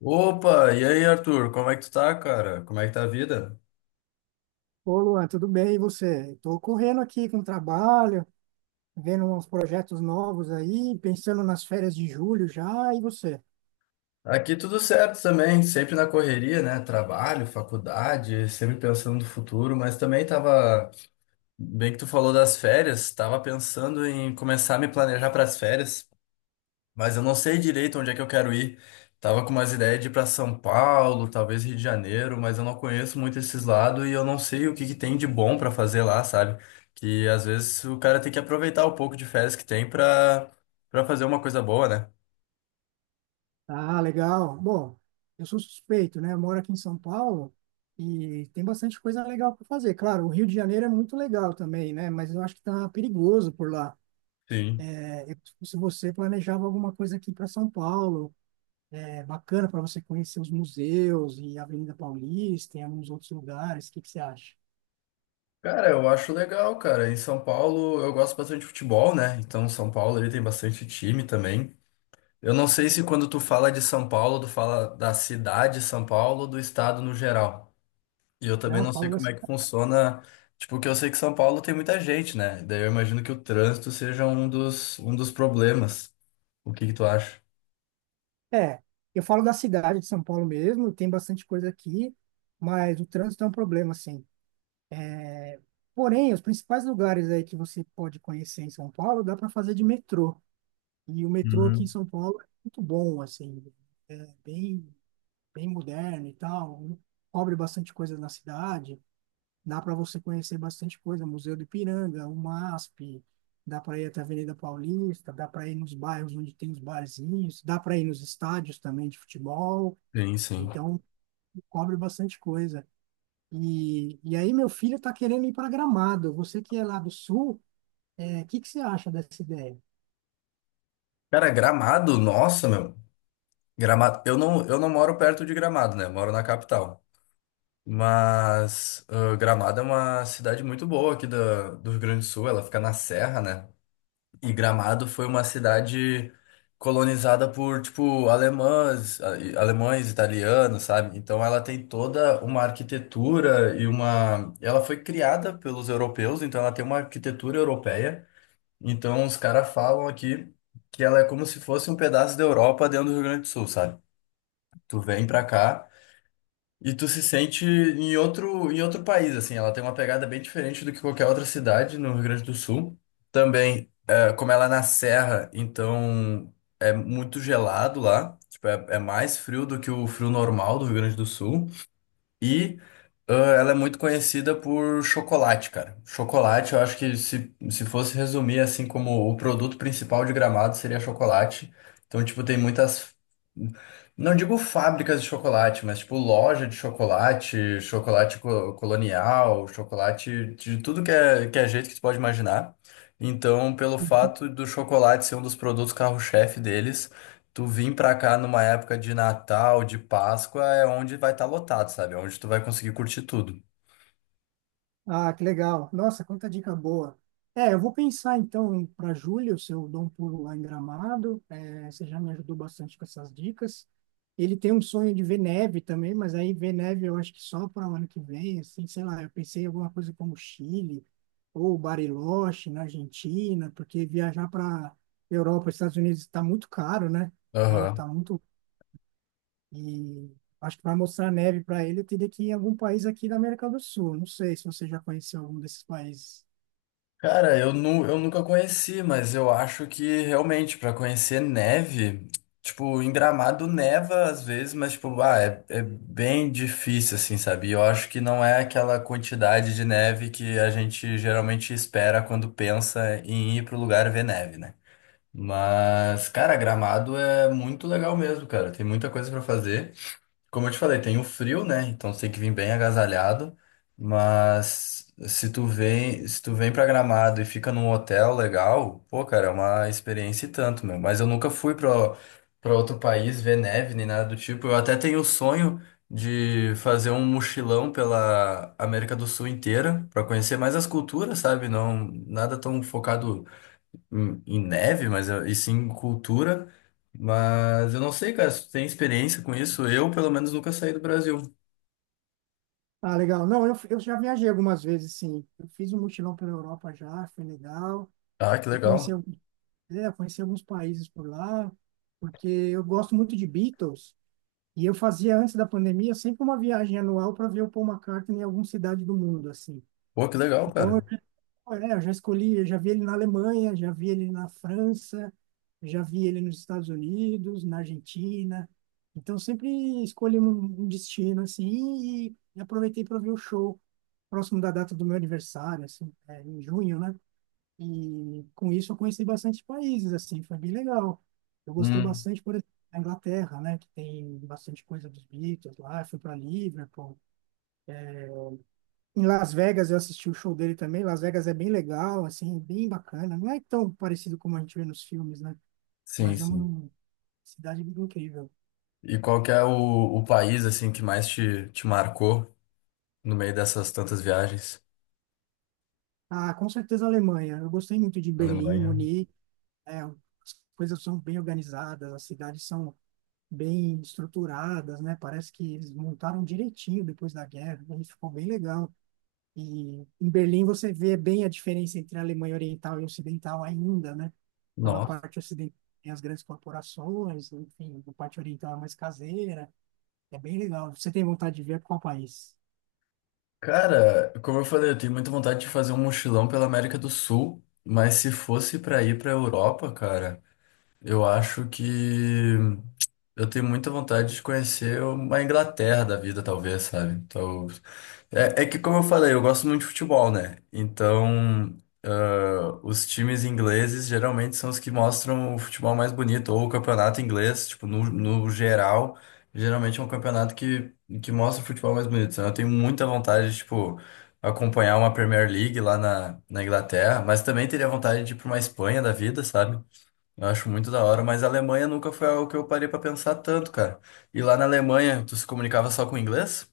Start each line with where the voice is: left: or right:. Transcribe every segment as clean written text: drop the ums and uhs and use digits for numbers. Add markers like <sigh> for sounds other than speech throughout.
left: Opa, e aí, Arthur? Como é que tu tá, cara? Como é que tá a vida?
right: Ô, Luan, tudo bem? E você? Estou correndo aqui com o trabalho, vendo uns projetos novos aí, pensando nas férias de julho já. E você?
left: Aqui tudo certo também, sempre na correria, né? Trabalho, faculdade, sempre pensando no futuro, mas também tava, bem que tu falou das férias, tava pensando em começar a me planejar para as férias. Mas eu não sei direito onde é que eu quero ir. Tava com umas ideias de ir pra São Paulo, talvez Rio de Janeiro, mas eu não conheço muito esses lados e eu não sei o que que tem de bom pra fazer lá, sabe? Que às vezes o cara tem que aproveitar o pouco de férias que tem pra para fazer uma coisa boa, né?
right: Ah, legal. Bom, eu sou suspeito, né? Eu moro aqui em São Paulo e tem bastante coisa legal para fazer. Claro, o Rio de Janeiro é muito legal também, né? Mas eu acho que tá perigoso por lá.
left: Sim.
right: É, se você planejava alguma coisa aqui para São Paulo, é bacana para você conhecer os museus e a Avenida Paulista e alguns outros lugares. O que que você acha?
left: Cara, eu acho legal, cara. Em São Paulo eu gosto bastante de futebol, né? Então São Paulo ele tem bastante time também. Eu não sei se quando tu fala de São Paulo, tu fala da cidade de São Paulo ou do estado no geral. E eu também
right: Não.
left: não sei
right: fala da
left: como é que funciona, tipo, porque eu sei que São Paulo tem muita gente, né? Daí eu imagino que o trânsito seja um dos problemas. O que que tu acha?
right: É, eu falo da cidade de São Paulo mesmo, tem bastante coisa aqui, mas o trânsito é um problema, assim. Porém, os principais lugares aí que você pode conhecer em São Paulo, dá para fazer de metrô. E o metrô aqui em
left: Uhum.
right: São Paulo é muito bom, assim, é bem, bem moderno e tal, cobre bastante coisa na cidade, dá para você conhecer bastante coisa, Museu do Ipiranga, o MASP, dá para ir até a Avenida Paulista, dá para ir nos bairros onde tem os barzinhos, dá para ir nos estádios também de futebol.
left: Sim, sim.
right: Então, cobre bastante coisa. E aí meu filho está querendo ir para Gramado. Você que é lá do Sul, o que que você acha dessa ideia?
left: Cara, Gramado, nossa, meu. Gramado, eu não moro perto de Gramado, né? Eu moro na capital. Mas Gramado é uma cidade muito boa aqui da, do Rio Grande do Sul, ela fica na serra, né? E Gramado foi uma cidade colonizada por, tipo, alemães, alemães, italianos, sabe? Então ela tem toda uma arquitetura e uma... Ela foi criada pelos europeus, então ela tem uma arquitetura europeia. Então os caras falam aqui que ela é como se fosse um pedaço da Europa dentro do Rio Grande do Sul, sabe? Tu vem pra cá... E tu se sente em outro país, assim. Ela tem uma pegada bem diferente do que qualquer outra cidade no Rio Grande do Sul. Também, é, como ela é na serra, então é muito gelado lá. Tipo, é mais frio do que o frio normal do Rio Grande do Sul. E ah, ela é muito conhecida por chocolate, cara. Chocolate, eu acho que se fosse resumir assim como o produto principal de Gramado seria chocolate. Então, tipo, tem muitas. Não digo fábricas de chocolate, mas tipo loja de chocolate, chocolate colonial, chocolate de tudo que é jeito que você pode imaginar. Então, pelo fato do chocolate ser um dos produtos carro-chefe deles, tu vir pra cá numa época de Natal, de Páscoa, é onde vai estar lotado, sabe? É onde tu vai conseguir curtir tudo.
right: Ah, que legal. Nossa, quanta dica boa. É, eu vou pensar então para julho, se eu dou um pulo lá em Gramado. É, você já me ajudou bastante com essas dicas. Ele tem um sonho de ver neve também, mas aí ver neve eu acho que só para o ano que vem, assim, sei lá. Eu pensei em alguma coisa como Chile ou Bariloche na Argentina, porque viajar para Europa e Estados Unidos está muito caro, né? O dólar
left: Aham.
right: está muito e acho que para mostrar neve para ele, eu teria que ir em algum país aqui da América do Sul. Não sei se você já conheceu algum desses países.
left: Cara, eu nunca conheci, mas eu acho que realmente pra conhecer neve, tipo, em Gramado neva às vezes, mas tipo, é bem difícil assim, sabe? E eu acho que não é aquela quantidade de neve que a gente geralmente espera quando pensa em ir pro lugar ver neve, né? Mas, cara, Gramado é muito legal mesmo, cara. Tem muita coisa pra fazer. Como eu te falei, tem o frio, né? Então você tem que vir bem agasalhado. Mas se tu vem pra Gramado e fica num hotel legal, pô, cara, é uma experiência e tanto, meu. Mas eu nunca fui pra outro país ver neve nem nada do tipo. Eu até tenho o sonho de fazer um mochilão pela América do Sul inteira pra conhecer mais as culturas, sabe? Não, nada tão focado em neve, mas e sim em cultura. Mas eu não sei, cara, se tu tem experiência com isso? Eu, pelo menos, nunca saí do Brasil.
right: Ah, legal. Não, eu já viajei algumas vezes, sim. Eu fiz um mochilão pela Europa já, foi legal.
left: Ah, que
right: Eu conheci,
left: legal.
right: al- é, conheci alguns países por lá, porque eu gosto muito de Beatles. E eu fazia, antes da pandemia, sempre uma viagem anual para ver o Paul McCartney em alguma cidade do mundo, assim.
left: Pô, que legal,
right: Então,
left: cara.
right: ah, é, eu já escolhi, eu já vi ele na Alemanha, já vi ele na França, já vi ele nos Estados Unidos, na Argentina. Então sempre escolhi um destino assim e aproveitei para ver o show próximo da data do meu aniversário, assim, é, em junho, né? E com isso eu conheci bastante países, assim, foi bem legal. Eu gostei
left: Hum.
right: bastante, por exemplo, da Inglaterra, né? Que tem bastante coisa dos Beatles lá. Eu fui para Liverpool. Em Las Vegas eu assisti o show dele também. Las Vegas é bem legal, assim, é bem bacana. Não é tão parecido como a gente vê nos filmes, né?
left: Sim,
right: Mas é
left: sim.
right: uma cidade incrível.
left: E qual que é o país, assim, que mais te marcou no meio dessas tantas viagens?
right: Ah, com certeza a Alemanha. Eu gostei muito de Berlim,
left: Alemanha.
right: Munique. É, as coisas são bem organizadas, as cidades são bem estruturadas, né? Parece que eles montaram direitinho depois da guerra. E ficou bem legal. E em Berlim você vê bem a diferença entre a Alemanha Oriental e Ocidental ainda, né? Então, na
left: Nossa.
right: parte ocidental tem as grandes corporações, enfim, a parte oriental é mais caseira. É bem legal. Você tem vontade de ver para qual país?
left: Cara, como eu falei, eu tenho muita vontade de fazer um mochilão pela América do Sul, mas se fosse pra ir pra Europa, cara, eu acho que. Eu tenho muita vontade de conhecer uma Inglaterra da vida, talvez, sabe? Então, é que, como eu falei, eu gosto muito de futebol, né? Então, os times ingleses geralmente são os que mostram o futebol mais bonito, ou o campeonato inglês, tipo, no geral, geralmente é um campeonato que mostra o futebol mais bonito. Então, eu tenho muita vontade de, tipo, acompanhar uma Premier League lá na Inglaterra, mas também teria vontade de ir para uma Espanha da vida, sabe? Eu acho muito da hora, mas a Alemanha nunca foi algo que eu parei pra pensar tanto, cara. E lá na Alemanha, tu se comunicava só com inglês?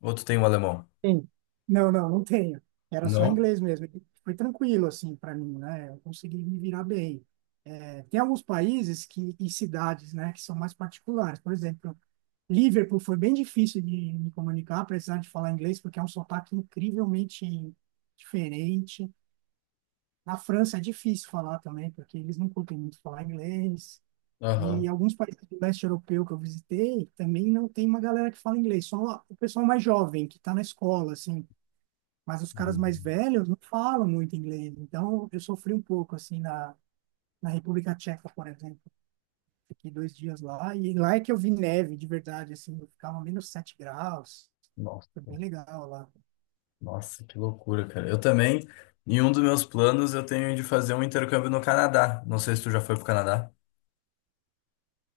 left: Ou tu tem um alemão?
right: Sim. Não, não, não tenho. Era só
left: Não?
right: inglês mesmo. E foi tranquilo, assim, para mim, né? Eu consegui me virar bem. É, tem alguns países que, e cidades, né, que são mais particulares. Por exemplo, Liverpool foi bem difícil de me comunicar, apesar de falar inglês, porque é um sotaque incrivelmente diferente. Na França é difícil falar também, porque eles não curtem muito falar inglês. E
left: Aham.
right: alguns países do leste europeu que eu visitei também não tem uma galera que fala inglês, só o pessoal mais jovem que está na escola, assim. Mas os caras mais
left: Uhum.
right: velhos não falam muito inglês. Então eu sofri um pouco, assim, na República Tcheca, por exemplo. Fiquei 2 dias lá e lá é que eu vi neve de verdade, assim. Ficava -7 graus. Foi
left: Nossa,
right: bem legal lá.
left: nossa, que loucura, cara. Eu também, em um dos meus planos, eu tenho de fazer um intercâmbio no Canadá. Não sei se tu já foi pro Canadá.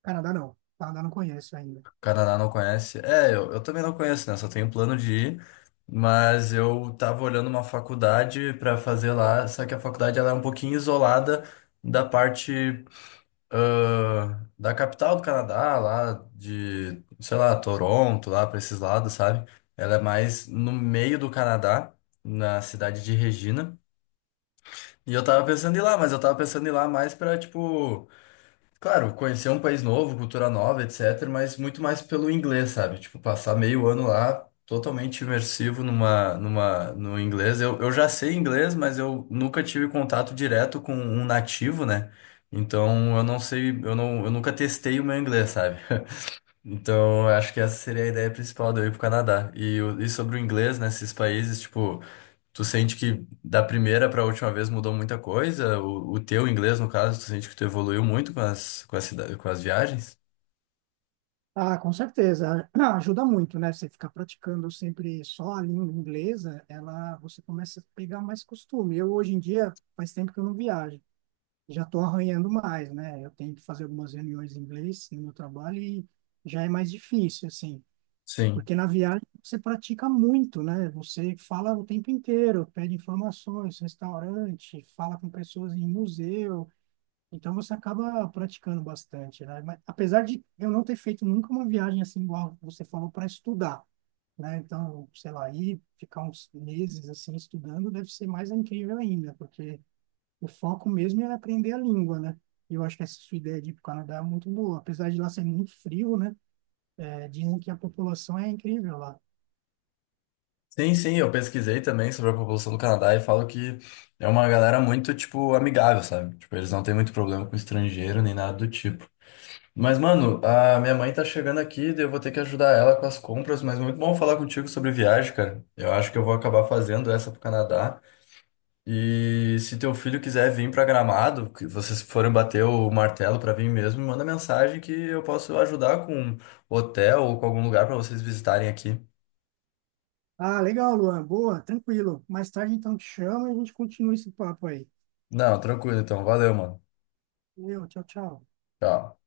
right: Canadá não. Canadá não conheço ainda.
left: Canadá não conhece. É, eu também não conheço, né? Só tenho plano de ir. Mas eu tava olhando uma faculdade pra fazer lá, só que a faculdade ela é um pouquinho isolada da parte da capital do Canadá, lá de, sei lá, Toronto, lá pra esses lados, sabe? Ela é mais no meio do Canadá, na cidade de Regina. E eu tava pensando em ir lá, mas eu tava pensando em ir lá mais pra, tipo. Claro, conhecer um país novo, cultura nova, etc., mas muito mais pelo inglês, sabe? Tipo, passar meio ano lá totalmente imersivo no inglês. Eu já sei inglês, mas eu nunca tive contato direto com um nativo, né? Então eu não sei, eu nunca testei o meu inglês, sabe? Então eu acho que essa seria a ideia principal de eu ir pro Canadá. E, e sobre o inglês, nesses países, tipo. Tu sente que da primeira para a última vez mudou muita coisa? O teu inglês, no caso, tu sente que tu evoluiu muito com as, com as viagens?
right: Ah, com certeza. <clears throat> Ajuda muito, né? Você ficar praticando sempre só a língua inglesa, ela, você começa a pegar mais costume. Eu, hoje em dia, faz tempo que eu não viajo. Já estou arranhando mais, né? Eu tenho que fazer algumas reuniões em inglês no meu trabalho e já é mais difícil, assim.
left: Sim.
right: Porque na viagem você pratica muito, né? Você fala o tempo inteiro, pede informações, restaurante, fala com pessoas em museu. Então você acaba praticando bastante, né? Mas, apesar de eu não ter feito nunca uma viagem assim igual você falou para estudar, né? Então, sei lá, ir ficar uns meses assim estudando deve ser mais incrível ainda, porque o foco mesmo é aprender a língua, né? E eu acho que essa sua ideia de ir para o Canadá é muito boa, apesar de lá ser muito frio, né? É, dizem que a população é incrível lá.
left: Sim, sim, eu pesquisei também sobre a população do Canadá e falo que é uma galera muito, tipo, amigável, sabe? Tipo, eles não têm muito problema com estrangeiro nem nada do tipo. Mas, mano, a minha mãe tá chegando aqui, daí eu vou ter que ajudar ela com as compras, mas muito bom falar contigo sobre viagem, cara. Eu acho que eu vou acabar fazendo essa pro Canadá. E se teu filho quiser vir pra Gramado, que vocês forem bater o martelo pra vir mesmo, me manda mensagem que eu posso ajudar com hotel ou com algum lugar pra vocês visitarem aqui.
right: Ah, legal, Luan. Boa, tranquilo. Mais tarde então te chamo e a gente continua esse papo aí.
left: Não, tranquilo então. Valeu, mano.
right: Meu, tchau, tchau.
left: Tchau.